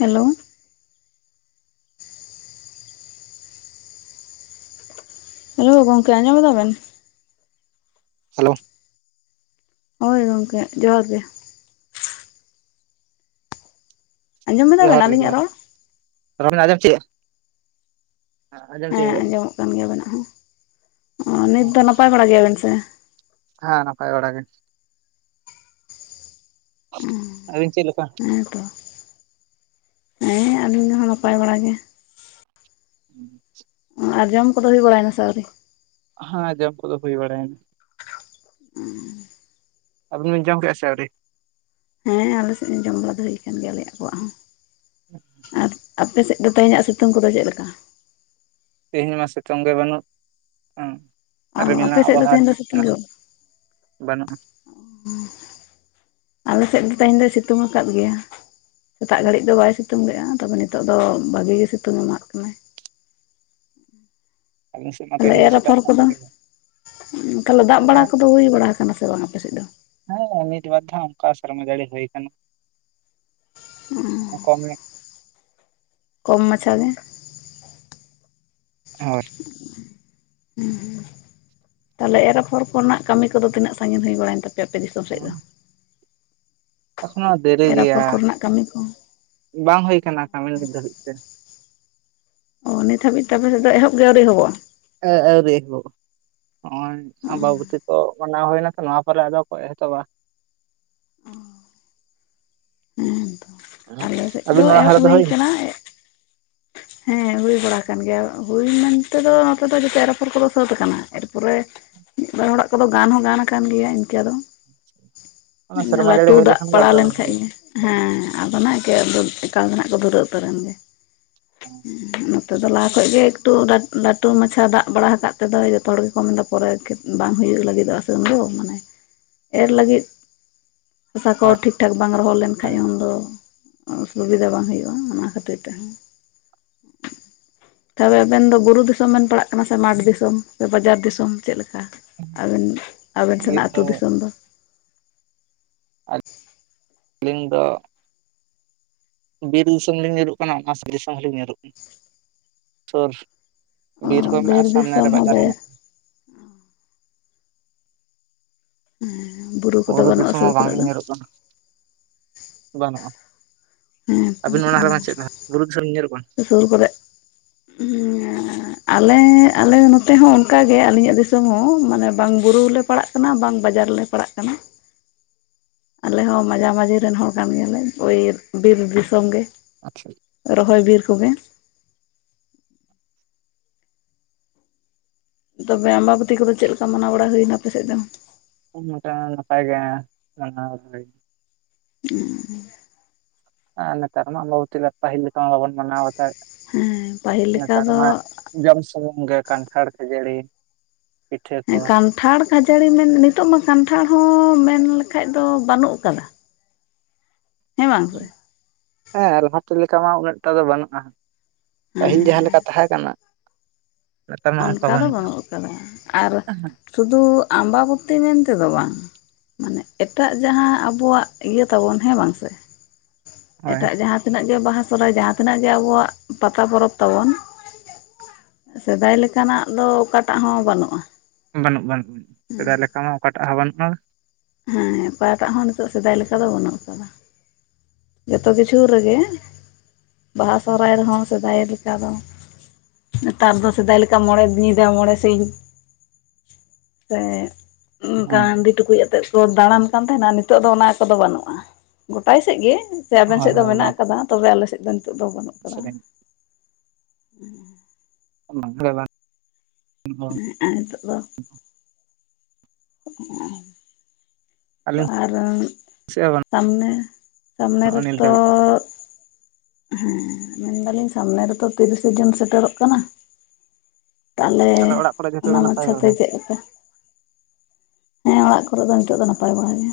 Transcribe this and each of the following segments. Hello hello ᱜᱚᱝᱠᱮ ᱟᱸᱡᱚᱢᱫᱟᱵᱮᱱ hello ᱦᱳᱭ ᱜᱚᱝᱠᱮ ᱡᱚᱦᱟᱨ ᱜᱮ ᱟᱸᱡᱚᱢ ᱮᱫᱟᱵᱮᱱ ᱡᱚᱦᱟᱨ ᱜᱮ ᱟᱹᱞᱤᱧᱟᱜ ᱡᱚᱦᱟᱨ ᱨᱚᱲ ᱟᱫᱚ ᱟᱸᱡᱚᱢ ᱪᱮᱫ ᱦᱮᱸ ᱟᱸᱡᱚᱢᱚᱜ ᱠᱟᱱ ᱜᱮᱭᱟ ᱟᱵᱮᱱᱟᱜ ᱦᱚᱸ ᱱᱤᱛ ᱫᱚ ᱱᱟᱯᱟᱭ ᱵᱟᱲᱟ ᱜᱮᱭᱟᱵᱮᱱ ᱥᱮ ᱦᱮᱸ ᱱᱟᱯᱟᱭ ᱵᱟᱲᱟ ᱜᱮ ᱟᱹᱵᱤᱱ ᱪᱮᱫ ᱞᱮᱠᱟ ᱚ ᱦᱮᱸ ᱛᱚ ᱦᱮᱸ ᱟᱹᱞᱤᱧ ᱫᱚᱦᱚᱸ ᱱᱟᱯᱟᱭ ᱵᱟᱲᱟ ᱜᱮ ᱦᱮᱸ ᱟᱨ ᱡᱚᱢ ᱠᱚᱫᱚ ᱦᱩᱭ ᱵᱟᱲᱟᱭᱮᱱᱟ ᱥᱣᱨᱤ ᱦᱮᱸ ᱡᱚᱢ ᱠᱚ ᱫᱚ ᱦᱩᱭ ᱵᱟᱲᱟᱭᱨᱱᱟ ᱦᱩᱸ ᱟᱵᱮᱱ ᱵᱮᱱ ᱡᱚᱢ ᱠᱮᱫᱼᱟ ᱥᱮ ᱟᱹᱣᱨᱤ ᱦᱮᱸ ᱟᱞᱮ ᱥᱮᱫ ᱦᱚᱸ ᱡᱚᱢ ᱵᱟᱲᱟ ᱫᱚ ᱦᱩᱭ ᱟᱠᱟᱱ ᱜᱮᱭᱟ ᱟᱞᱮ ᱠᱚᱣᱟᱜ ᱦᱚᱸ ᱦᱮᱸ ᱟᱨ ᱟᱯᱮᱥᱮᱫ ᱫᱚ ᱛᱮᱦᱮᱧᱟᱜ ᱥᱤᱛᱩᱝ ᱠᱚᱫᱚ ᱪᱮᱫ ᱞᱮᱠᱟ ᱛᱮᱦᱮᱧ ᱢᱟ ᱥᱤᱛᱩᱝ ᱜᱮ ᱵᱟᱹᱱᱩᱜ ᱚ ᱦ ᱨᱤᱢᱤᱞ ᱟᱯᱮ ᱥᱮᱫ ᱫᱚ ᱟᱵᱚᱦᱟᱣᱟ ᱛᱮᱦᱮᱧ ᱫᱚ ᱥᱤᱛᱩᱝ ᱠᱟᱱᱟ ᱜᱮ ᱥᱮ ᱵᱟᱹᱱᱩᱜᱼᱟ ᱟᱞᱮ ᱥᱮᱫ ᱫᱚ ᱛᱮᱦᱮᱧ ᱫᱚᱭ ᱥᱤᱛᱩᱝ ᱟᱠᱟᱫ ᱜᱮᱭᱟ ᱥᱮᱛᱟᱜ ᱜᱷᱟᱹᱲᱤᱡ ᱫᱚ ᱵᱟᱭ ᱥᱤᱛᱩᱝ ᱞᱮᱫᱼᱟᱭ ᱛᱚᱵᱮ ᱱᱤᱛᱚᱜ ᱫᱚ ᱵᱷᱟᱜᱤ ᱜᱮ ᱥᱤᱛᱩᱝ ᱮᱢᱟᱜ ᱠᱟᱱᱟᱭ ᱟᱹᱞᱤᱧ ᱥᱮᱫ ᱢᱟ ᱛᱟᱦᱚᱞᱮ ᱛᱮᱦᱮᱧ ᱫᱚ ᱮᱨ ᱥᱮᱛᱟᱜ ᱟᱯᱷᱚᱨ ᱠᱷᱚᱱ ᱠᱚᱫᱚ ᱜᱮ ᱛᱟᱦᱚᱞᱮ ᱫᱟᱜ ᱦᱮᱸ ᱵᱟᱲᱟ ᱠᱚᱫᱚ ᱦᱩᱭ ᱵᱟᱲᱟ ᱠᱟᱱᱟ ᱥᱮ ᱵᱟᱝ ᱟᱯᱮᱥᱮᱫ ᱫᱚ ᱦᱮᱸ ᱢᱤᱫ ᱵᱟᱨ ᱫᱷᱟᱣ ᱚᱱᱠᱟ ᱥᱮᱨᱢᱟ ᱡᱟᱹᱲᱤ ᱦᱩᱭ ᱟᱠᱟᱱᱟ ᱦᱩᱸ ᱠᱚᱢ ᱠᱚᱢ ᱢᱟᱪᱷᱟ ᱜᱮ ᱦᱳᱭ ᱦᱮᱸ ᱛᱟᱦᱞᱮ ᱮᱨᱼᱟᱯᱷᱚᱨ ᱠᱚᱨᱮᱱᱟᱜ ᱠᱟᱹᱢᱤ ᱠᱚᱫᱚ ᱛᱤᱱᱟᱹᱜ ᱥᱟᱺᱜᱤᱧ ᱦᱩᱭ ᱵᱟᱲᱟᱭᱮᱱ ᱛᱟᱯᱮᱭᱟ ᱟᱯᱮ ᱫᱤᱥᱚᱢ ᱥᱮᱫ ᱫᱚ ᱮᱠᱷᱚᱱᱚ ᱫᱮᱨᱤ ᱮᱨ ᱟᱯᱷᱚᱨ ᱜᱮᱭᱟ ᱠᱚᱨᱮᱱᱟᱜ ᱠᱟᱹᱢᱤ ᱠᱚ ᱵᱟᱝ ᱦᱩᱭ ᱟᱠᱟᱱᱟ ᱠᱟᱹᱢᱤ ᱱᱤᱛ ᱫᱷᱟᱹᱵᱤᱡ ᱛᱮ ᱚ ᱱᱤᱛ ᱦᱟᱹᱵᱤᱡ ᱛᱮ ᱟᱯᱮ ᱥᱮᱫ ᱫᱚ ᱮᱦᱚᱵ ᱜᱮ ᱟᱹᱣᱨᱤ ᱮᱦᱚᱵᱚᱜᱼᱟ ᱟᱹᱣᱨᱤ ᱮᱦᱚᱵᱚᱜᱼᱟ ᱱᱚᱜᱼᱚᱭ ᱟᱢᱵᱟᱵᱚᱛᱤ ᱠᱚ ᱢᱟᱱᱟᱣ ᱦᱩᱭᱱᱟ ᱛᱚ ᱱᱚᱣᱟ ᱟᱫᱚ ᱠᱚ ᱮᱛᱚᱦᱚᱵᱟ ᱦᱮᱸ ᱛᱚ ᱟᱞᱮ ᱥᱮᱫ ᱟᱹᱵᱤᱱ ᱫᱚ ᱱᱚᱣᱟ ᱮᱦᱚᱵ ᱦᱟᱨᱟ ᱦᱩᱭ ᱠᱟᱱᱟ ᱦᱮᱸ ᱦᱩᱭ ᱵᱟᱲᱟ ᱟᱠᱟᱱ ᱜᱮᱭᱟ ᱦᱩᱭ ᱢᱮᱱ ᱛᱮᱫᱚ ᱱᱚᱛᱮ ᱫᱚ ᱡᱮᱛᱮ ᱮᱨ ᱟᱯᱷᱚᱨ ᱠᱚᱫᱚ ᱥᱟᱹᱛ ᱟᱠᱟᱱᱟ ᱮᱨ ᱯᱚᱨᱮᱼᱼ ᱢᱤᱜ ᱵᱟᱨ ᱦᱚᱲᱟᱜ ᱠᱚᱫᱚ ᱜᱟᱱ ᱦᱚᱸ ᱜᱟᱱ ᱟᱠᱟᱱ ᱜᱮᱭᱟ ᱤᱱᱠᱟ ᱫᱚ᱾ ᱚᱱᱟ ᱩᱸ ᱥᱮᱨᱢᱟ ᱡᱟᱹᱲᱤ ᱞᱟᱹᱴᱩ ᱦᱩᱭ ᱫᱟᱜ ᱞᱮᱠᱷᱟᱱ ᱜᱮ ᱯᱟᱲᱟᱣ ᱟᱫᱚ ᱞᱮᱱ ᱠᱷᱟᱡ ᱨᱚᱦᱚᱭ ᱜᱮᱼᱼ ᱦᱮᱸ ᱟᱫᱚ ᱱᱟᱦᱟᱸᱜ ᱮᱠᱮ ᱫᱚ ᱮᱠᱟᱞ ᱫᱚ ᱱᱟᱦᱟᱸᱜ ᱠᱚ ᱫᱷᱩᱨᱟᱹᱣ ᱩᱛᱟᱹᱨ ᱨᱮᱱ ᱜᱮ᱾ ᱦᱚᱸ᱾ ᱩᱸ ᱱᱚᱛᱮ ᱫᱚ ᱞᱟᱦᱟ ᱠᱷᱚᱡ ᱜᱮ ᱮᱠᱴᱩ ᱞᱟᱴ ᱞᱟᱴᱩ ᱢᱟᱪᱷᱟ ᱫᱟᱜ ᱵᱟᱲᱟ ᱦᱟᱠᱟᱫ ᱛᱮᱫᱚᱭ ᱡᱚᱛᱚ ᱦᱚᱲ ᱜᱮᱠᱚ ᱢᱮᱱ ᱫᱟ ᱯᱚᱨᱮ ᱟᱨ ᱠᱤᱼᱼ ᱵᱟᱝ ᱦᱩᱭᱩᱜ ᱞᱟᱹᱜᱤᱫᱚᱜ-ᱟ ᱥᱮ ᱩᱱ ᱫᱚ ᱢᱟᱱᱮ ᱮᱨ ᱞᱟᱹᱜᱤᱫᱼᱼ ᱦᱟᱥᱟ ᱠᱚ ᱴᱷᱤᱠᱼᱴᱷᱟᱠ ᱵᱟᱝ ᱨᱚᱦᱚᱲ ᱞᱮᱱᱠᱷᱟᱡ ᱩᱱ ᱫᱚᱼᱼ ᱚᱸᱥᱩᱵᱤᱫᱟ ᱵᱟᱝ ᱦᱩᱭᱩᱜ-ᱟ ᱚᱱᱟ ᱠᱷᱟᱹᱛᱤᱨ ᱛᱮᱦᱚᱸ᱾ ᱛᱚᱵᱮ ᱟᱵᱮᱱ ᱫᱚ ᱵᱩᱨᱩ ᱫᱤᱥᱚᱢ ᱵᱮᱱ ᱯᱟᱲᱟᱜ ᱠᱟᱱᱟ ᱥᱮ ᱢᱟᱴᱷ ᱫᱤᱥᱚᱢ ᱥᱮ ᱵᱟᱡᱟᱨ ᱫᱤᱥᱚᱢ ᱪᱮᱜ ᱞᱮᱠᱟ? ᱟᱵᱮᱱ ᱟᱵᱮᱱ ᱦᱳᱭ ᱟᱹᱞᱤᱧ ᱥᱮᱱᱟᱜ ᱟᱹᱛᱩ ᱫᱤᱥᱚᱢ ᱫᱚ? ᱟᱹᱞᱤᱧ ᱫᱚᱼᱼ ᱵᱤᱨ ᱫᱤᱥᱚᱢ ᱞᱤᱧ ᱧᱩᱨᱩᱜ ᱠᱟᱱᱟ ᱜᱷᱟᱸᱥ ᱫᱤᱥᱚᱢ ᱦᱚᱸᱞᱤᱧ ᱧᱩᱨᱩᱜ ᱜᱮᱭᱟ, ᱥᱩᱨᱼᱼ ᱚ ᱵᱤᱨ ᱦᱚᱸ ᱢᱮᱱᱟᱜ-ᱟ ᱥᱟᱢᱱᱮ ᱫᱤᱥᱚᱢ ᱨᱮ ᱵᱟᱡᱟᱨ ᱦᱚᱸ ᱵᱮᱥ ᱢᱮᱱᱟᱜ-ᱟ᱾ ᱮᱸ ᱵᱩᱨᱩᱼᱼ ᱵᱩᱨᱩ ᱫᱤᱥᱚᱢ ᱦᱚᱸ ᱵᱟᱝ ᱞᱤᱧ ᱧᱩᱨᱩᱜ ᱠᱟᱱᱟ᱾ ᱵᱟᱱᱩᱜ-ᱟ, ᱦᱮᱸ ᱟᱵᱤᱱ ᱚᱱᱟ ᱛᱚ ᱨᱮᱢᱟ ᱪᱮᱫᱟᱜ ᱵᱩᱨᱩ ᱫᱤᱥᱚᱢ ᱧᱩᱨᱩᱜ ᱠᱟᱱᱟ? ᱥᱩᱨ ᱠᱚᱨᱮ ᱦᱩᱸ ᱮᱸᱻᱼᱼ ᱟᱞᱮ ᱟᱞᱮ ᱱᱚᱛᱮ ᱦᱚᱸ ᱚᱱᱠᱟ ᱜᱮ ᱟᱹᱞᱤᱧᱟᱜ ᱫᱤᱥᱚᱢ ᱦᱚᱸ ᱢᱟᱱᱮ ᱵᱟᱝ ᱵᱩᱨᱩ ᱞᱮ ᱯᱟᱲᱟᱜ ᱠᱟᱱᱟ ᱵᱟᱝ ᱵᱟᱡᱟᱨ ᱞᱮ ᱯᱟᱲᱟᱜ ᱠᱟᱱᱟ᱾ ᱟᱞᱮ ᱦᱚᱸ ᱢᱟᱡᱷᱟᱼᱢᱟᱹᱡᱷᱤ ᱨᱮᱱ ᱦᱚᱲ ᱠᱟᱱ ᱜᱮᱭᱟᱞᱮ ᱳᱭᱻ ᱵᱤᱨ ᱫᱤᱥᱚᱢ ᱜᱮ᱾ ᱟᱪᱪᱷᱚᱭ᱾ ᱨᱚᱦᱚᱭ ᱵᱤᱨ ᱠᱚᱜᱮ᱾ ᱛᱚᱵᱮ ᱟᱢᱵᱟᱵᱟᱹᱛᱤ ᱠᱚᱫᱚ ᱪᱮᱜ ᱞᱮᱠᱟ ᱢᱟᱱᱟᱣ ᱵᱟᱲᱟ ᱦᱩᱭ ᱱᱟ ᱟᱯᱮ ᱥᱮᱜ ᱫᱚ? ᱦᱚᱸ ᱱᱚᱠᱟ‌ ᱱᱟᱯᱟᱭ ‌ᱜᱮ ᱢᱟᱱᱟᱶ ᱦᱚᱭᱼᱼ ᱩᱸᱻ᱾ ᱟᱸᱻᱱᱮᱛᱟᱨ ᱢᱟ ᱟᱢᱵᱟᱵᱚᱛᱤ ᱯᱟᱹᱦᱤᱞ ᱞᱮᱠᱟ‌ ᱢᱟ ᱵᱟᱵᱚᱱ ᱢᱟᱱᱟᱶ ᱵᱟᱛᱟᱣᱮᱜ ᱦᱮᱸ ᱯᱟᱹᱦᱤᱞ ᱾ ᱞᱮᱠᱟ ᱱᱮᱛᱟᱨ ᱫᱚ ᱢᱟ ᱡᱚᱢ ᱥᱩᱢᱩᱝ ᱜᱮ ᱠᱟᱱᱴᱷᱟᱲ ᱠᱷᱟᱹᱡᱟᱹᱲᱤ᱾ ᱯᱤᱴᱷᱟᱹ ᱠᱚ ᱮᱸᱜ ᱠᱟᱱᱴᱷᱟᱲ ᱠᱷᱟᱡᱟᱹᱲᱤ ᱢᱮᱱ ᱱᱤᱛᱚᱜ ᱢᱟ ᱠᱟᱱᱴᱷᱟᱲ ᱦᱚᱸ ᱢᱮᱱ ᱞᱮᱠᱷᱟᱡ ᱫᱚ ᱵᱟᱱᱩᱜ ᱠᱟᱫᱟ᱾ ᱦᱮᱸ ᱵᱟᱝ ᱥᱮ ᱾ ᱦᱮᱸ ᱞᱟᱦᱟ ᱛᱮ ᱞᱮᱠᱟ ᱢᱟ ᱩᱱᱟᱹᱜ ᱴᱟ ᱫᱚ ᱵᱟᱱᱩᱜ-ᱟ ᱦᱮᱸ ᱯᱟᱹᱦᱤᱞ ᱡᱟᱦᱟᱸ ᱞᱮᱠᱟ ᱛᱟᱦᱮᱸ ᱠᱟᱱᱟ᱾ ᱱᱮᱛᱟᱨ ᱢᱟ ᱚᱱᱠᱟ ᱫᱚ ᱵᱟᱹᱱᱩᱜᱼᱟ ᱵᱟᱱᱩᱜ ᱟᱠᱟᱫᱟ ᱟᱨ ᱥᱩᱫᱩ ᱟᱢᱵᱟᱵᱚᱛᱤ ᱢᱮᱱ ᱛᱮᱫᱚ ᱵᱟᱝ᱾ ᱢᱟᱱᱮ ᱮᱴᱟᱜ ᱡᱟᱦᱟᱸ ᱟᱵᱚᱣᱟᱜ ᱤᱭᱟᱹ ᱛᱟᱵᱚᱱ ᱦᱮᱸ ᱵᱟᱝ ᱥᱮᱼᱼ ᱦᱳᱭ ᱮᱴᱟᱜ ᱡᱟᱦᱟᱸ ᱛᱤᱱᱟᱹᱜ ᱜᱮ ᱵᱟᱦᱟ ᱥᱚᱦᱨᱟᱭ ᱡᱟᱦᱟᱸ ᱛᱤᱱᱟᱹᱜ ᱜᱮ ᱟᱵᱚᱣᱟᱜ ᱯᱟᱛᱟ ᱯᱚᱨᱚᱵᱽ ᱛᱟᱵᱚᱱᱼᱼ ᱥᱮᱫᱟᱭ ᱞᱮᱠᱟ ᱱᱟᱜ ᱫᱚ ᱚᱠᱟ ᱴᱟᱜ ᱦᱚᱸ ᱵᱟᱱᱩᱜ-ᱟ᱾ ᱵᱟᱱᱩᱜ ᱵᱟᱱᱩᱜ ᱥᱮᱫᱟᱭ ᱞᱮᱠᱟ ᱢᱟ ᱚᱠᱟ ᱴᱟᱜ ᱦᱚᱸ ᱵᱟᱱᱩᱜ-ᱟ᱾ ᱦᱮᱸ ᱚᱠᱟ ᱴᱟᱜ ᱦᱚᱸ ᱱᱤᱛᱚᱜ ᱥᱮᱫᱟᱭ ᱞᱮᱠᱟ ᱫᱚ ᱵᱟᱹᱱᱩᱜ ᱟᱠᱟᱫᱟ᱾ ᱡᱚᱛᱚ ᱠᱤᱪᱷᱩ ᱨᱮᱜᱮ ᱵᱟᱦᱟ ᱥᱚᱦᱨᱟᱭ ᱨᱮᱦᱚᱸ ᱥᱮᱫᱟᱭ ᱞᱮᱠᱟ ᱫᱚᱼᱼ ᱱᱮᱛᱟᱨ ᱫᱚ ᱥᱮᱫᱟᱭ ᱞᱮᱠᱟ ᱢᱚᱬᱮ ᱧᱤᱫᱟ ᱢᱚᱬᱮ ᱥᱤᱧᱼᱼ ᱥᱮᱜᱼᱼ ᱚᱱᱠᱟ ᱦᱮᱸ ᱦᱟᱸᱰᱤ ᱴᱩᱠᱩᱡ ᱟᱛᱮᱜ ᱠᱚ ᱫᱟᱬᱟᱱ ᱠᱟᱱ ᱛᱟᱦᱮᱱᱟ ᱱᱤᱛᱚᱜ ᱫᱚ ᱚᱱᱟ ᱠᱚᱫᱚ ᱵᱟᱱᱩᱜ-ᱟ ᱜᱚᱴᱟᱭ ᱥᱮᱜ ᱜᱮ᱾ ᱥᱮ ᱟᱵᱮᱱ ᱦᱳᱭ ᱥᱮᱜ ᱫᱚ ᱢᱮᱱᱟᱜ ᱟᱠᱟᱫᱟ ᱛᱚᱵᱮ ᱟᱞᱮ ᱥᱮᱡ ᱫᱚ ᱱᱤᱛᱚᱜ ᱫᱚ ᱵᱟᱱᱩᱜᱼᱼ ᱥᱮ ᱵᱮᱱᱼᱼ ᱚᱱᱟ ᱫᱚᱭᱟ ᱵᱟᱝ, ᱩᱸ᱾ ᱦᱮᱸᱜ ᱟᱨ ᱱᱤᱛᱚᱜ ᱫᱚᱼᱼ ᱚᱸᱻ ᱛᱚ ᱟᱹᱞᱤᱧ ᱟᱨᱚᱸᱻᱼᱼ ᱥᱮᱫ ᱦᱚᱸ ᱥᱟᱢᱱᱮ ᱥᱟᱢᱱᱮ ᱵᱟᱹᱱᱩᱜᱼᱟ ᱱᱤᱛ ᱨᱮᱛᱚᱼᱼ ᱫᱷᱟᱹᱵᱤᱡ ᱦᱮᱸ ᱢᱮᱱ ᱫᱟᱞᱤᱧ ᱥᱟᱢᱱᱮ ᱨᱮᱛᱚ ᱛᱤᱨᱤᱥᱮ ᱡᱩᱱ ᱥᱮᱴᱮᱨᱚᱜ ᱠᱟᱱᱟ᱾ ᱛᱟᱞᱮ ᱛᱟᱦᱚᱞᱮ ᱚᱲᱟᱜ ᱠᱚᱨᱮ ᱡᱚᱛᱚ ᱚᱱᱟ ᱜᱮ ᱱᱟᱯᱟᱭ ᱢᱟᱪᱷᱟ ᱛᱮ ᱵᱟᱲᱟ ᱪᱮᱜ ᱞᱮᱠᱟ? ᱦᱮᱸ ᱚᱲᱟᱜ ᱠᱚᱨᱮ ᱫᱚ ᱱᱤᱛᱚᱜ ᱫᱚ ᱱᱟᱯᱟᱭ ᱵᱟᱲᱟ ᱜᱮ᱾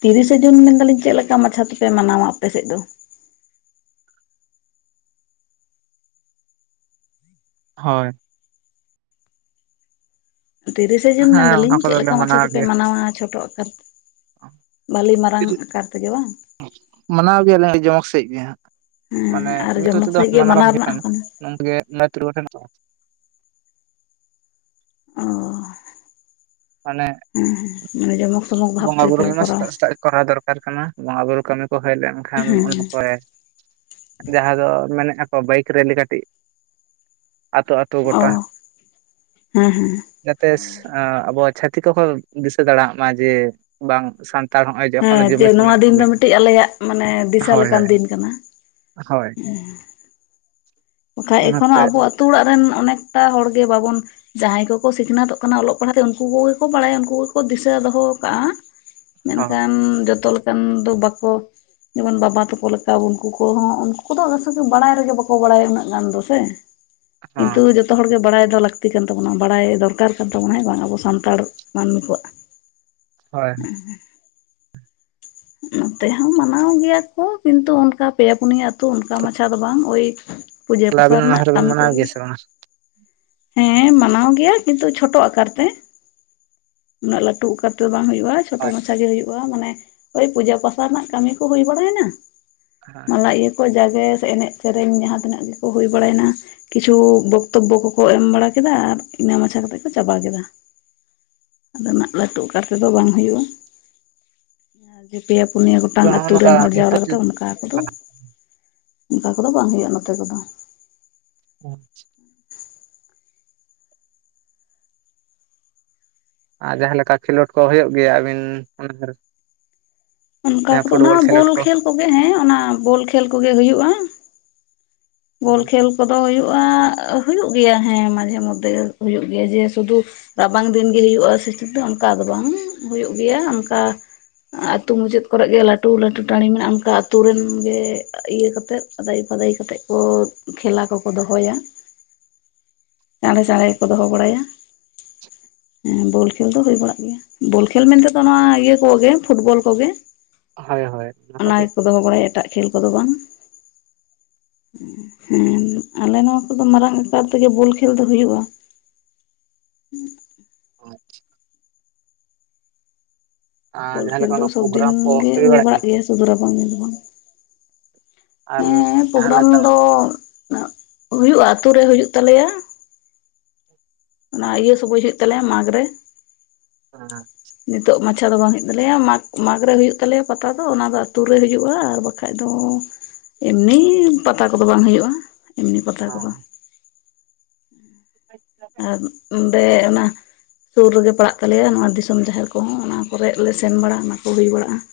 ᱛᱤᱨᱤᱥᱮ ᱡᱩᱱ ᱢᱮᱱᱫᱟᱞᱤᱧ ᱪᱮᱫ ᱞᱮᱠᱟ ᱢᱟᱪᱷᱟ ᱛᱮᱯᱮ ᱢᱟᱱᱟᱣᱟ ᱟᱯᱮ ᱥᱮᱫ ᱫᱚ ᱦᱳᱭ ᱛᱤᱨᱤᱥᱮ ᱡᱩᱱ ᱦᱮᱸ ᱚᱱᱟ ᱢᱮᱱᱫᱟᱞᱤᱧ ᱪᱮᱫ ᱠᱚᱫᱚᱞᱮ ᱞᱮᱠᱟ ᱢᱟᱪᱷᱟ ᱢᱟᱱᱟᱣ ᱛᱮᱯᱮ ᱜᱮᱭᱟ ᱢᱟᱱᱟᱣᱟ ᱪᱷᱚᱴᱳ ᱟᱠᱟᱨᱻᱻ ᱵᱷᱟᱹᱞᱤ ᱢᱟᱨᱟᱝ ᱠᱟᱨ ᱛᱮᱜᱮ ᱵᱟᱝ? ᱢᱟᱱᱟᱣ ᱜᱮᱭᱟᱞᱮ ᱟᱹᱰᱤ ᱡᱚᱢᱚᱠ ᱥᱮᱫ ᱜᱮ ᱦᱟᱸᱜ ᱦᱮᱸ ᱢᱟᱱᱮ ᱟᱨ ᱱᱤᱛᱚ ᱡᱚᱢᱚᱠ ᱛᱮᱫᱚ ᱥᱟᱺᱦᱤᱡ ᱦᱟᱸ ᱜᱮ ᱢᱟᱱᱟᱣ ᱵᱟᱝ ᱦᱩᱭᱩᱜ ᱨᱮᱱᱟᱜ ᱦᱚᱸ ᱠᱟᱱᱟ᱾ [unintelligible] ᱚ ᱢᱟᱱᱮ ᱦᱩᱸ ᱦᱩᱸᱢᱟᱱᱮ ᱡᱚᱢᱚᱠ ᱥᱚᱢᱚᱠ ᱵᱷᱟᱵ ᱵᱚᱸᱜᱟ ᱵᱩᱨᱩ ᱛᱮᱜᱮᱯᱮ ᱦᱩᱭ ᱢᱟ ᱠᱚᱨᱟᱣᱟ᱾ ᱥᱮᱛᱟᱜ ᱥᱮᱛᱟᱜ ᱠᱚᱨᱟᱣ ᱫᱚᱨᱠᱟᱨ ᱠᱟᱱᱟ ᱵᱚᱸᱜᱟ ᱵᱩᱨᱩ ᱠᱟᱹᱢᱤ ᱠᱚ ᱦᱮᱡ ᱞᱮᱱᱠᱷᱟᱱ ᱦᱮᱸ ᱚᱱᱟ ᱠᱚ ᱡᱟᱦᱟᱸ ᱫᱚ ᱢᱮᱱ ᱮᱫ ᱟᱠ ᱠᱚ ᱵᱟᱭᱤᱠ ᱨᱮᱞᱤ ᱠᱟᱹᱴᱤᱡ ᱟᱛᱳ ᱟᱛᱳ ᱚ ᱜᱚᱴᱟ ᱦᱮᱸ ᱦᱮᱸ ᱡᱟᱛᱮ ᱟᱵᱚᱻᱻ ᱪᱷᱟᱹᱛᱤᱠ ᱠᱚᱠᱚ ᱫᱤᱥᱟᱹ ᱫᱟᱲᱮᱭᱟᱜ ᱢᱟ ᱡᱮ ᱵᱟᱝ ᱥᱟᱱᱻᱻ ᱛᱚ ᱱᱚᱼᱚᱭ ᱡᱮ ᱮᱠᱷᱚᱱ ᱦᱮᱸ ᱡᱚᱢᱤᱛ ᱜᱮ ᱱᱚᱣᱟ ᱢᱮᱱᱟᱜ ᱫᱤᱱ ᱫᱚ ᱠᱚᱜᱮᱭᱟ ᱢᱤᱫᱴᱤᱡ ᱟᱞᱮᱭᱟᱜ ᱢᱟᱱᱮ ᱫᱤᱥᱟᱹ ᱦᱳᱭ ᱞᱮᱠᱟᱱ ᱦᱳᱭ ᱫᱤᱱ ᱠᱟᱱᱟ ᱦᱳᱭ ᱵᱟᱠᱷᱟᱡ ᱮᱠᱷᱚᱱᱳ ᱚᱱᱟᱛᱮ ᱟᱵᱚ ᱟᱹᱛᱩ ᱚᱲᱟᱜ ᱨᱮᱱ ᱚᱱᱮᱠᱴᱟ ᱦᱚᱲᱜᱮ ᱵᱟᱵᱚᱱᱻᱻ ᱡᱟᱦᱟᱸᱭ ᱠᱚᱠᱚ ᱥᱤᱠᱷᱱᱟᱹᱛᱚᱜ ᱠᱟᱱᱟ ᱚᱞᱚᱜ ᱯᱟᱲᱦᱟᱜ ᱛᱮ ᱩᱱᱠᱩ ᱠᱚᱜᱮ ᱠᱚ ᱵᱟᱲᱟᱭᱟ ᱩᱱᱠᱩ ᱜᱮᱠᱚ ᱫᱤᱥᱟᱹ ᱫᱚᱦᱚ ᱠᱟᱜᱼᱟ ᱦᱚᱸ ᱢᱮᱱᱠᱷᱟᱱ ᱡᱚᱛᱚ ᱞᱮᱠᱟᱱ ᱫᱚ ᱵᱟᱠᱚᱻᱻ ᱡᱮᱢᱚᱱ ᱵᱟᱵᱟ ᱛᱚᱠᱚ ᱞᱮᱠᱟ ᱩᱱᱠᱩ ᱠᱚᱦᱚᱸ ᱩᱱᱠᱩ ᱠᱚᱫᱚ ᱚᱲᱟᱠᱚᱫᱚ ᱵᱟᱲᱟᱭ ᱨᱮᱜᱮ ᱵᱟᱝᱠᱚ ᱵᱟᱲᱟᱭᱟ ᱩᱱᱟᱹᱜ ᱩᱱ ᱫᱚ ᱥᱮ ᱠᱤᱱᱛᱩ ᱦᱚᱸ ᱡᱻᱻ ᱡᱚᱛᱚ ᱦᱚᱲᱜ ᱜᱮ ᱵᱟᱲᱟᱭ ᱫᱚ ᱞᱟᱹᱠᱛᱤ ᱠᱟᱱ ᱛᱟᱵᱚᱱᱟ ᱵᱟᱲᱟᱭ ᱫᱚᱨᱠᱟᱨ ᱠᱟᱱ ᱛᱟᱵᱚᱱᱟ ᱦᱮᱸ ᱵᱟᱝ ᱟᱵᱚ ᱥᱟᱱᱛᱟᱲ ᱢᱟᱹᱱᱢᱤ ᱠᱚᱣᱟᱜ ᱦᱳᱭ ᱱᱚᱛᱮ ᱦᱚᱸ ᱢᱟᱱᱟᱣ ᱜᱮᱭᱟ ᱠᱚ ᱠᱤᱱᱛᱩ ᱚᱱᱠᱟ ᱯᱮᱭᱟ ᱯᱩᱱᱭᱟᱹᱛ ᱚᱱᱠᱟ ᱢᱟᱪᱷᱟ ᱫᱚ ᱵᱟᱝ ᱳᱭᱻᱻ ᱯᱩᱡᱟᱹ ᱛᱟᱦᱞᱮ ᱯᱟᱥᱟ ᱟᱵᱤᱱ ᱚᱱᱟ ᱨᱮᱱᱟᱜ ᱦᱚᱨᱟᱵᱤᱱ ᱠᱟᱹᱢᱤ ᱢᱟᱱᱟᱣ ᱠᱚᱜᱮ ᱜᱮᱭᱟ ᱥᱮ ᱵᱟᱝ ᱦᱮᱸ ᱢᱟᱱᱟᱣ ᱜᱮᱭᱟ ᱠᱤᱱᱛᱩ ᱪᱷᱚᱴᱚ ᱟᱠᱟᱨ ᱛᱮ ᱩᱱᱟᱜ ᱞᱟᱹᱩ ᱚᱠᱟᱨ ᱛᱮᱫᱚ ᱵᱟᱝ ᱦᱩᱭᱩᱜᱼᱟ ᱳᱭ ᱪᱷᱳᱴᱚ ᱦᱳᱭ ᱢᱟᱪᱷᱟ ᱜᱮ ᱦᱩᱭᱩᱜᱼᱟ ᱢᱟᱱᱮ ᱳᱭ ᱯᱩᱡᱟᱹ ᱯᱟᱥᱟ ᱨᱮᱱᱟᱜ ᱠᱟᱹᱢᱤ ᱠᱚ ᱦᱩᱭ ᱵᱟᱲᱟᱭᱱᱟ ᱟᱪᱪᱷᱟ ᱢᱟᱞᱟ ᱟᱫᱚ ᱤᱭᱟᱹ ᱠᱚ ᱡᱟᱜᱮ ᱮᱱᱮᱡ ᱥᱮᱹᱨᱮᱹᱧ ᱡᱟᱦᱟᱸᱛᱤᱤᱱᱟᱹ ᱜᱮᱠᱚ ᱦᱩᱭ ᱵᱟᱲᱟᱭᱱᱟ ᱠᱤᱪᱷᱩ ᱵᱚᱠᱛᱚᱵᱵᱚ ᱠᱚᱠᱚ ᱮᱢ ᱵᱟᱲᱟ ᱠᱮᱫᱟ ᱟᱨ ᱤᱱᱟᱹ ᱢᱟᱪᱷᱟ ᱠᱟᱛᱮᱜ ᱠᱚ ᱪᱟᱵᱟ ᱠᱮᱫᱟ ᱟᱫᱚ ᱩᱱᱟᱜ ᱞᱟᱹᱴᱩ ᱚᱠᱟᱨ ᱛᱮᱫᱚ ᱵᱟᱝ ᱦᱩᱭᱩᱜᱼᱟ ᱡᱮ ᱯᱮᱭᱟ ᱯᱩᱱᱭᱟᱹ ᱜᱚᱴᱟᱝ ᱦᱚᱸᱜᱼᱚ ᱟᱹᱛᱩ ᱱᱚᱝᱠᱟ ᱨᱮᱱ ᱦᱚᱲ ᱱᱤᱛᱚᱜ ᱡᱟᱣᱨᱟ ᱠᱟᱛᱮ ᱡᱩᱫᱤ ᱚᱱᱠᱟ ᱠᱚᱫᱚᱻᱻ ᱚᱱᱠᱟ ᱠᱚᱫᱚ ᱵᱟᱝ ᱦᱩᱭᱩᱜᱼᱟ ᱱᱚᱛᱮ ᱠᱚᱫᱚ ᱟᱪᱪᱷᱟ ᱟᱨ ᱡᱟᱦᱟᱸ ᱞᱮᱠᱟ ᱠᱷᱮᱞᱳᱰ ᱠᱚ ᱦᱩᱭᱩᱜ ᱜᱮᱭᱟ ᱟᱹᱵᱤᱱ ᱚᱱᱟ ᱫᱷᱟᱨᱮ ᱚᱱᱠᱟ ᱠᱚᱫᱚ ᱚᱱᱟ ᱠᱷᱮᱞᱳᱰ ᱵᱚᱞ ᱠᱚ ᱠᱷᱮᱞ ᱠᱚᱜᱮ ᱦᱮᱸ ᱚᱱᱟ ᱵᱚᱞ ᱠᱷᱮᱞ ᱠᱚᱜᱮ ᱦᱩᱭᱩᱜᱼᱟ ᱵᱚᱞ ᱠᱷᱮᱞ ᱠᱚᱫᱚ ᱦᱩᱭᱩᱜᱼᱟ ᱦᱩᱭᱩᱜ ᱜᱮᱭᱟ ᱦᱮᱸ ᱢᱟᱡᱷᱮ ᱢᱚᱫᱽᱫᱷᱮ ᱦᱩᱭᱩᱜ ᱜᱮᱭᱟ ᱡᱮ ᱥᱩᱫᱩᱻᱻ ᱨᱟᱵᱟᱝ ᱫᱤᱱ ᱜᱮ ᱦᱩᱭᱩᱜᱼᱟ ᱥᱤᱛᱩ ᱫᱚ ᱚᱱᱠᱟ ᱫᱚ ᱵᱟᱝ ᱦᱩᱭᱩᱜ ᱜᱮᱭᱟ ᱚᱱᱠᱟᱻᱻ ᱟᱹᱛᱩ ᱢᱩᱪᱟᱹᱫ ᱠᱚᱨᱮ ᱜᱮ ᱞᱟᱹᱴᱩ ᱞᱟᱹᱴᱩ ᱴᱟᱸᱲᱤ ᱢᱮᱱᱟᱜᱼᱟ ᱚᱱᱠᱟ ᱟᱹᱛᱩᱳ ᱨᱮᱱ ᱜᱮᱻᱻ ᱤᱭᱟᱹ ᱠᱟᱛᱮᱮᱫ ᱟᱫᱟᱭᱯᱟᱫᱟᱭ ᱠᱟᱛᱮᱜ ᱠᱚ ᱠᱷᱮᱞᱟ ᱠᱚᱠᱚ ᱫᱚᱦᱚᱭᱟ ᱪᱟᱬᱮ ᱪᱟᱬᱮ ᱜᱮᱠᱚ ᱫᱚᱦᱚ ᱵᱟᱲᱟᱭᱟ ᱦᱮᱸ ᱵᱚᱞ ᱠᱷᱮᱹᱞ ᱫᱚ ᱦᱩᱭ ᱵᱟᱲᱟᱜ ᱜᱮᱭᱟ ᱵᱚᱞ ᱠᱷᱮᱞ ᱢᱮᱱᱛᱮᱫᱚ ᱚᱱᱟ ᱤᱭᱟᱹ ᱠᱚᱜᱮ ᱯᱷᱩᱴᱵᱚᱞ ᱠᱚᱜᱮ ᱦᱳᱭ ᱦᱳᱭ ᱚᱱᱟ ᱠᱚᱜᱮ ᱜᱮᱠᱚ ᱫᱚᱦᱚ ᱵᱟᱲᱟᱭᱟ ᱮᱴᱟᱜ ᱠᱷᱮᱹᱞ ᱠᱚᱫᱚ ᱵᱟᱝ ᱦᱮᱸ ᱟᱞᱮ ᱱᱚᱣᱟ ᱱᱚᱭᱟ ᱟᱛᱩ ᱨᱮᱫᱚ ᱢᱟᱨᱟᱝ ᱟᱠᱟᱨ ᱛᱮᱜᱮ ᱵᱚᱞ ᱠᱷᱮᱞ ᱫᱚ ᱦᱩᱭᱩᱜᱼᱟ [inaudible] ᱟᱪᱪᱷᱟ ᱟᱨ ᱵᱚᱞ ᱡᱟᱦᱟᱸ ᱠᱷᱮᱞ ᱞᱮᱠᱟ ᱫᱚ ᱚᱱᱟ ᱥᱚᱵ ᱫᱤᱱ ᱯᱨᱳᱜᱨᱟᱢ ᱠᱚ ᱜᱮ ᱦᱩᱭ ᱵᱟᱲᱟᱜ ᱜᱮᱭᱟ ᱥᱩᱫᱷᱩ ᱨᱟᱵᱟᱝ ᱫᱤᱱ ᱫᱚ ᱵᱟᱝ ᱟᱨ ᱦᱮᱸ ᱡᱟᱦᱟᱸ ᱯᱨᱳᱜᱨᱟᱢ ᱞᱮᱠᱟ ᱫᱚ ᱦᱩᱭᱩᱜᱼᱟ ᱟᱛᱳ ᱨᱮ ᱦᱩᱭᱩᱜ ᱛᱟᱞᱮᱭᱟ ᱚᱱᱟ ᱤᱭᱟᱹ ᱥᱚᱢᱚᱭ ᱦᱳᱭᱳ ᱺ ᱛᱟᱞᱮᱭᱟ ᱢᱟᱜᱽ ᱨᱮ ᱚ ᱟᱪᱪᱷᱟ ᱱᱤᱛᱚᱜ ᱢᱟᱪᱷᱟ ᱫᱚ ᱵᱟᱝ ᱦᱩᱭᱩᱜ ᱛᱟᱞᱮᱭᱟ ᱢᱟᱜᱽ ᱢᱟᱜᱽ ᱨᱮ ᱦᱩᱭᱩᱜ ᱛᱟᱞᱮᱭᱟ ᱯᱟᱛᱟ ᱫᱚ ᱚᱱᱟ ᱫᱚ ᱟᱹᱛᱩᱩᱨ ᱨᱮ ᱦᱤᱡᱩᱜᱼᱟ ᱟᱨ ᱵᱟᱠᱷᱟᱡ ᱫᱚᱻᱻ ᱮᱢᱱᱤ ᱯᱟᱛᱟ ᱠᱚᱫᱚ ᱵᱟᱝ ᱦᱩᱭᱩᱜᱼᱟ ᱮᱢᱱᱤ ᱯᱟᱛᱟ ᱠᱚᱫᱚ ᱟᱪᱪᱷᱟ ᱟᱨ ᱚᱸᱰᱮ ᱚᱱᱟ ᱼᱼ ᱥᱩᱨ ᱨᱮᱜᱮ ᱯᱟᱲᱟᱜ ᱛᱟᱞᱮᱭᱟ ᱱᱚᱣᱟ ᱫᱤᱥᱚᱢ ᱡᱟᱦᱮᱨ ᱠᱚᱦᱚᱸ ᱚᱱᱟ ᱠᱚᱨᱮ ᱞᱮ ᱥᱮᱱ ᱵᱟᱲᱟᱜ ᱚᱱᱟ ᱠᱚ ᱦᱩᱭ ᱵᱟᱲᱟᱜᱼᱟ ᱾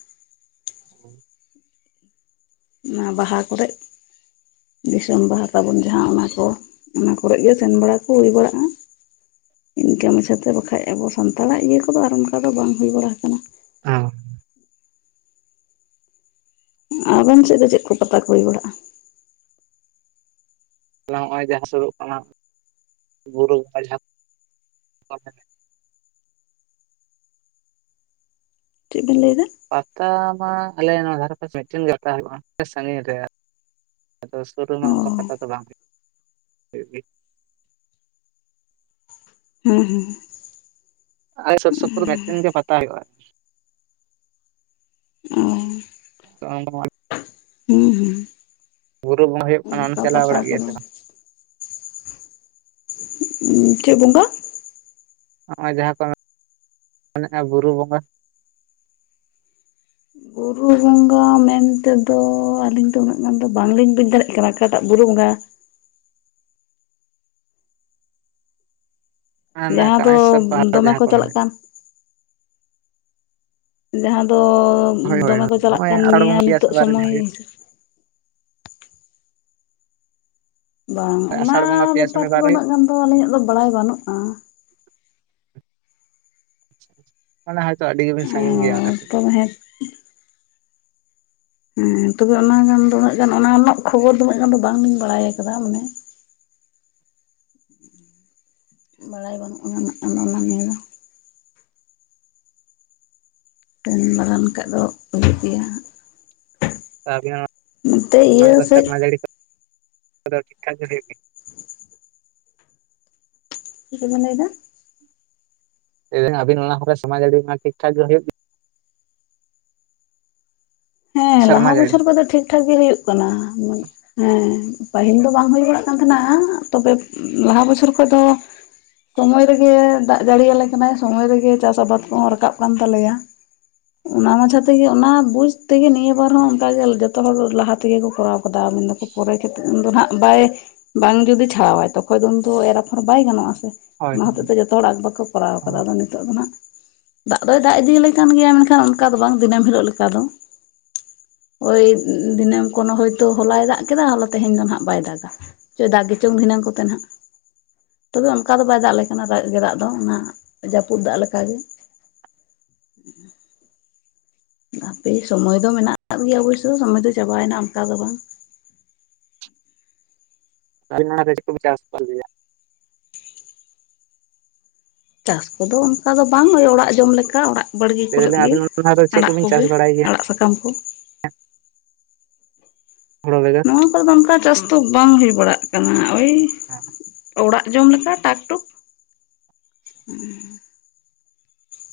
[inaudible] ᱚᱱᱟ ᱵᱟᱦᱟ ᱠᱚᱨᱮᱜ ᱾ ᱫᱤᱥᱚᱢ ᱵᱟᱦᱟ ᱛᱟᱵᱚᱱ ᱡᱟᱦᱟᱸ ᱚᱱᱟ ᱠᱚ ᱚᱱᱟ ᱠᱚᱨᱮ ᱜᱮ ᱥᱮᱱ ᱵᱟᱲᱟ ᱠᱚ ᱦᱩᱭ ᱵᱟᱲᱟᱜᱼᱟ ᱤᱱᱠᱟᱹ ᱢᱟᱪᱷᱟᱛᱮ ᱵᱟᱠᱷᱟᱡ ᱟᱵᱚ ᱥᱟᱱᱛᱟᱲᱟᱜ ᱤᱭᱟᱹ ᱠᱚᱫᱚ ᱟᱨ ᱚᱱᱠᱟ ᱫᱚ ᱵᱟᱝ ᱦᱩᱭ ᱵᱟᱲᱟ ᱟᱠᱟᱱᱟ ᱟᱶ ᱟᱵᱮᱱ ᱥᱮᱫ ᱫᱚ ᱪᱮᱫ ᱠᱚ ᱯᱟᱛᱟ ᱠᱚ ᱦᱩᱭ ᱵᱟᱲᱟᱜᱼᱟ? ᱱᱚᱜᱼᱚᱭ ᱡᱟᱦᱟᱸ ᱥᱩᱨᱚᱜ ᱠᱟᱱᱟ ᱵᱩᱨᱩ [inaudible] ᱪᱮᱫ ᱵᱤᱱ ᱞᱟᱹᱭᱮᱫᱟ? ᱯᱟᱛᱟ ᱢᱟ ᱟᱞᱮ ᱱᱚᱣᱟ ᱫᱷᱟᱨᱮ ᱯᱟᱥᱮ ᱢᱤᱫᱴᱤᱱ ᱜᱮ ᱯᱟᱛᱟ ᱦᱩᱭᱩᱜᱼᱟ ᱥᱟᱺᱜᱤᱧ ᱨᱮ ᱟᱫᱚ ᱥᱩᱨ ᱨᱮᱢᱟ ᱚ ᱚᱱᱠᱟ ᱯᱟᱛᱟ ᱫᱚ ᱵᱟᱝ ᱦᱩᱭᱩᱜᱼᱟ ᱜᱮ ᱩᱸ ᱦᱩᱸ ᱟᱞᱮ ᱥᱩᱨᱥᱩᱯᱩᱨ ᱢᱤᱫᱴᱟ. ᱱ ᱜᱮ ᱯᱛᱟ ᱦᱩᱭᱩᱜ-ᱟ ᱚᱸ [inaudible] ᱦᱩᱸ ᱦᱩᱸ ᱵᱩᱨᱩ ᱵᱟᱸᱜᱟ ᱦᱩᱭᱩᱜ ᱠᱟᱱᱟ ᱚᱸᱰᱮᱢ ᱚᱱᱠᱟ ᱪᱟᱞᱟᱣ ᱯᱟᱛᱟ ᱵᱟᱲᱟᱜ ᱜᱮᱭᱟ ᱠᱚᱫᱚ ᱥᱮ ᱵᱟᱝ? ᱪᱮᱫ ᱵᱚᱸᱜᱟ? ᱱᱚᱜᱼᱚᱭ ᱡᱟᱦᱟᱸ ᱠᱚ [inaudible] ᱵᱩᱨᱩ ᱵᱚᱸᱜᱟ ᱵᱩᱨᱩ ᱵᱚᱸᱜᱟ ᱢᱮᱱ ᱛᱮᱫᱚ ᱟᱹᱞᱤᱧ ᱫᱚ ᱩᱱᱟᱹᱜ ᱜᱟᱱ ᱫᱚ ᱵᱟᱝᱞᱤᱧ ᱵᱩᱡᱽ ᱫᱟᱲᱮᱭᱟᱜ ᱠᱟᱱᱟ ᱚᱠᱟᱴᱟᱜ ᱵᱩᱨᱩ ᱵᱚᱸᱜᱟ ᱦᱟᱱᱮ ᱡᱟᱦᱟᱸ ᱫᱚ ᱠᱟᱱᱟᱭᱥᱚᱨ ᱯᱟᱦᱟᱲ ᱫᱚᱢᱮ ᱡᱟᱦᱟᱸ ᱠᱚ ᱪᱟᱞᱟᱜ ᱢᱮᱱᱮᱫ ᱠᱟᱱ? ᱡᱟᱦᱟᱸ ᱫᱚ ᱦᱳᱭ ᱦᱳᱭ ᱫᱚᱢᱮ ᱠᱚ ᱪᱟᱞᱟᱜ ᱦᱳᱭ ᱠᱟᱱ ᱱᱮᱭᱟ ᱱᱚᱜᱼᱚᱭ ᱱᱤᱛᱚᱜ ᱟᱥᱟᱲ ᱵᱚᱸᱜᱟ ᱯᱮᱭᱟ ᱥᱚᱱᱤᱵᱟᱨ ᱨᱮ ᱥᱚᱢᱚᱭ ᱡᱟᱦᱟᱸ ᱵᱟᱝ ᱦᱩᱭᱩᱜ ᱚᱱᱟ ᱟᱥᱟᱲ ᱵᱚᱸᱜᱟ ᱯᱮᱭᱟ ᱵᱮᱯᱟᱨ ᱥᱚᱱᱤᱵᱟᱨ ᱛᱮᱫᱚ ᱨᱮ ᱦᱩᱭᱩᱜ ᱩᱱᱟᱹᱜ ᱜᱟᱱ ᱫᱚ ᱟᱞᱤᱧᱟᱜ ᱫᱚ ᱵᱟᱲᱟᱭ ᱵᱟᱹᱱᱩᱜᱼᱟ ᱚᱱᱟ ᱦᱚᱭᱛᱚ ᱟᱹᱰᱤ ᱜᱮᱵᱤᱱ ᱚ ᱥᱟᱺᱜᱤᱧ ᱜᱮᱭᱟ ᱚᱸᱰᱮ ᱠᱷᱚᱱ ᱛᱚᱵᱮ ᱦᱮᱸ ᱛᱚᱵᱮ ᱚᱱᱟ ᱜᱟᱱ ᱫᱚ ᱩᱱᱟᱹᱜ ᱜᱟᱱ ᱚᱱᱟ ᱨᱮᱱᱟᱜ ᱠᱷᱚᱵᱚᱨ ᱫᱚ ᱩᱱᱟᱹᱜ ᱜᱟᱱ ᱫᱚ ᱵᱟᱝᱞᱤᱧ ᱵᱟᱲᱟᱭ ᱟᱠᱟᱫᱟ ᱢᱟᱱᱮ ᱵᱟᱲᱟᱭ ᱵᱟᱹᱱᱩᱜᱼᱟ ᱚᱱᱟ ᱢᱟᱱᱮ ᱫᱚ [inaudible] ᱞᱮᱠᱷᱟᱡ ᱫᱚ ᱦᱩᱭᱩᱜ ᱜᱮᱭᱟ ᱟᱹᱵᱤᱱ ᱱᱚᱛᱮ ᱤᱭᱟᱹ ᱥᱮᱫ ᱼᱼ ᱟᱫᱚ ᱴᱤᱠ ᱴᱷᱟᱠ ᱜᱮ ᱞᱟᱹᱭ ᱵᱤᱱ ᱪᱮᱜ ᱵᱤᱱ ᱞᱟᱹᱭ ᱮᱫᱟ? ᱟᱵᱤᱱ ᱚᱱᱟ ᱥᱚᱢᱡᱽᱡ ᱴᱷᱤᱠ ᱴᱷᱟᱠ ᱜᱮ ᱦᱳᱭᱳᱜ ᱼᱼ ᱦᱮᱸ ᱥᱮᱨᱢᱟ ᱞᱟᱦᱟ ᱡᱟᱹᱲᱤ ᱵᱚᱪᱷᱚᱨ ᱠᱷᱚᱡ ᱫᱚ ᱴᱷᱤᱠ ᱴᱷᱟᱠ ᱜᱮ ᱦᱩᱭᱩᱜ ᱠᱟᱱᱟ ᱾ ᱦᱮᱸ ᱯᱟᱦᱤᱞ ᱫᱚ ᱵᱟᱝ ᱦᱩᱭ ᱵᱟᱲᱟᱜ ᱠᱟᱱ ᱛᱟᱦᱮᱸᱱᱟ ᱛᱚᱵᱮ ᱞᱟᱦᱟ ᱵᱚᱪᱷᱚᱨ ᱠᱷᱚᱡ ᱫᱚᱼᱼ ᱥᱳᱚᱢᱳᱭ ᱨᱮᱜᱮ ᱫᱟᱜ ᱡᱟᱲᱤᱭᱟᱞᱮ ᱠᱟᱱᱟᱭ ᱥᱳᱢᱳᱭ ᱨᱮᱜᱮ ᱪᱟᱥ ᱟᱵᱟᱫ ᱠᱚᱦᱚᱸ ᱨᱟᱠᱟᱵ ᱠᱟᱱ ᱛᱟᱞᱮᱭᱟ ᱾ ᱚᱱᱟ ᱢᱟᱪᱷᱟ ᱛᱮᱜᱮ ᱚᱱᱟ ᱵᱩᱡᱽ ᱼᱼ ᱛᱮᱜᱮ ᱱᱤᱭᱟᱹ ᱵᱟᱨ ᱦᱚᱸ ᱚᱱᱠᱟ ᱜᱮ ᱡᱚᱛᱚ ᱦᱚᱲ ᱞᱟᱦᱟ ᱛᱮᱜᱮ ᱠᱚ ᱠᱚᱨᱟᱣ ᱠᱟᱫᱟ ᱢᱮᱱᱫᱟᱠᱚ ᱯᱚᱨᱮ ᱠᱟᱛᱮᱫ ᱫᱚ ᱦᱟᱸᱜ ᱵᱟᱭ ᱼᱼ ᱵᱟᱝ ᱡᱩᱫᱤ ᱪᱷᱟᱲᱟᱣᱟ ᱛᱚᱠᱷᱚᱱ ᱫᱚ ᱩᱱ ᱫᱚ ᱮᱨᱟᱯᱷᱚᱨ ᱵᱟᱭ ᱜᱟᱱᱚᱜ- ᱟ ᱥᱮ ᱦᱳᱭ ᱚᱱᱟ ᱦᱚᱛᱮ ᱛᱮ ᱡᱚᱛᱚ ᱦᱚᱲᱟᱜ ᱵᱟᱠᱚ ᱠᱚᱨᱟᱣ ᱦᱳᱭ ᱟᱠᱟᱫᱟ ᱱᱤᱛᱚᱜ ᱫᱚ ᱱᱟᱜ ᱫᱟᱜ ᱫᱚᱭ ᱫᱟᱜ ᱤᱫᱤ ᱟᱞᱮ ᱠᱟᱱ ᱜᱮᱭᱟ ᱢᱮᱱᱠᱷᱟᱱ ᱚᱱᱠᱟ ᱫᱚ ᱵᱟᱝ ᱫᱤᱱᱟᱹᱢ ᱦᱤᱞᱳᱜ ᱞᱮᱠᱟ ᱫᱚ ᱳᱭ ᱫᱤᱱᱮᱢ ᱠᱳᱱᱳ ᱦᱳᱭᱛᱳ ᱦᱚᱞᱟᱭ ᱫᱟᱜ ᱠᱮᱫᱟ ᱦᱚ ᱛᱮᱦᱮᱧ ᱫᱚ ᱦᱟᱸᱜ ᱵᱟᱭ ᱫᱟᱜᱟ ᱫᱟᱜ ᱜᱮ ᱪᱚᱝ ᱫᱷᱤᱱᱟᱹᱝ ᱠᱚᱛᱮ ᱱᱟᱦᱟᱜ ᱛᱚᱵᱮ ᱚᱱᱠᱟ ᱫᱚ ᱵᱟᱭ ᱫᱟᱜ ᱟᱞᱮ ᱠᱟᱱᱟ ᱫᱟᱜ ᱜᱮ ᱫᱟᱜ ᱫᱚ ᱚᱱᱟ ᱡᱟᱹᱯᱩᱫ ᱫᱟᱜ ᱞᱮᱠᱟ ᱜᱮ ᱟᱯᱮ ᱥᱚᱢᱳᱭ ᱫᱚ ᱢᱮᱱᱟᱜ ᱠᱟᱜ ᱜᱮᱭᱟ ᱚᱵᱚᱥᱥᱳᱭ ᱥᱚᱢᱚᱭ ᱫᱚ ᱪᱟᱵᱟᱭᱮᱱᱟ ᱚᱱᱠᱟ ᱫᱚ ᱵᱟᱝ [unintelligible] ᱪᱟᱥ ᱠᱚᱫᱚ ᱚᱱᱠᱟ ᱫᱚ ᱵᱟᱝ ᱳᱤ ᱚᱲᱟᱜ ᱡᱚᱢ ᱞᱮᱠᱟ ᱚᱲᱟᱜ ᱵᱟᱲᱜᱮ ᱞᱟᱹᱭ ᱠᱚᱨᱮᱫ ᱫᱟᱞᱤᱧ ᱜᱮ ᱟᱵᱤᱱ ᱚᱱᱟ ᱫᱚ ᱪᱮᱫ ᱟᱲᱟᱜ ᱠᱚᱵᱤᱱ ᱠᱚᱜᱮ ᱪᱟᱥ ᱵᱟᱲᱟᱭ ᱜᱮᱭᱟ ᱟᱲᱟᱜ ᱥᱟᱠᱟᱢ ᱠᱚ [unintelligible] ᱱᱚᱣᱟ ᱠᱚᱨᱮ ᱫᱚ ᱚᱱᱠᱟ ᱪᱟᱥ ᱫᱚ ᱵᱟᱝ ᱦᱩᱭ ᱵᱟᱲᱟᱜ ᱠᱟᱱᱟ ᱳᱭ ᱦ [unintelligible] ᱚᱲᱟᱜ ᱡᱚᱢ ᱞᱮᱠᱟ ᱴᱟᱠ ᱴᱩᱠ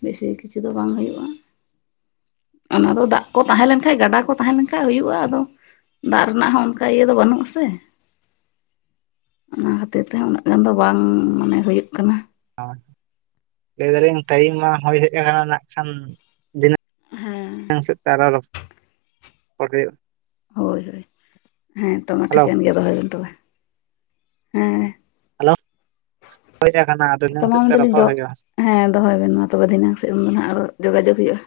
ᱵᱮᱥᱤ ᱠᱤᱪᱷᱩ ᱫᱚ ᱵᱟᱝ ᱦᱩᱭᱩᱜ-ᱟ᱾ ᱚᱱᱟᱫᱚ ᱫᱟᱜ ᱠᱚ ᱛᱟᱦᱮᱸ ᱞᱮᱱᱠᱷᱟᱡ ᱜᱟᱰᱟ ᱠᱚ ᱛᱟᱦᱮᱸ ᱞᱮᱱᱠᱟᱱᱡ ᱦᱩᱭᱩᱜᱼᱟ ᱟᱫᱚ ᱫᱟᱜ ᱨᱮᱱᱟᱜ ᱦᱚᱸ ᱚᱱᱠᱟ ᱤᱭᱟᱹ ᱫᱚ ᱵᱟᱹᱱᱩᱜ ᱟᱥᱮ ᱚᱱᱟ ᱠᱷᱟᱹᱛᱤᱨ ᱛᱮ ᱩᱱᱟᱹᱜ ᱜᱟᱱ ᱫᱚ ᱵᱟᱝ ᱢᱟᱱᱮ ᱦᱩᱭᱩᱜ ᱠᱟᱱᱟ ᱞᱟᱹᱭ ᱫᱟᱞᱤᱧ ᱴᱟᱭᱤᱢ ᱢᱟ ᱦᱩᱭ ᱦᱮᱡ ᱟᱠᱟᱱᱟ ᱱᱟᱜ ᱠᱷᱟᱱ ᱦᱮᱸ ᱢᱤᱫᱟᱝ ᱥᱮᱣᱛᱮ ᱟᱨᱚ ᱨᱚᱯᱚᱲ ᱦᱩᱭᱩᱜᱼᱟ᱾ ᱦᱳᱭ ᱦᱳᱭ ᱦᱮᱸ ᱛᱚ ᱢᱟ ᱦᱮᱞᱳ ᱴᱷᱤᱠᱟᱹᱱ ᱜᱮᱭᱟ ᱫᱚᱦᱚᱭ ᱵᱮᱱ ᱛᱚᱵᱮ ᱦᱮᱸ᱾ ᱦᱮᱞᱳ ᱠᱟᱱᱟ ᱟᱫᱚ ᱛᱚ ᱤᱱᱟᱹᱝ ᱢᱟ ᱥᱮᱫ ᱛᱮ ᱢᱮᱱᱫᱟᱞᱤᱧ ᱨᱚᱯᱚᱲ ᱫᱚ ᱦᱩᱭᱩᱜᱼᱟ᱾ ᱦᱮᱸ ᱫᱚᱦᱚᱭ ᱵᱮᱱ ᱢᱟ ᱛᱚᱵᱮ ᱫᱷᱤᱱᱟᱹᱝ ᱥᱮᱫ ᱫᱚ ᱦᱟᱜ ᱟᱨᱚ ᱡᱳᱜᱟᱡᱳᱜ ᱦᱩᱭᱩᱜᱼᱟ᱾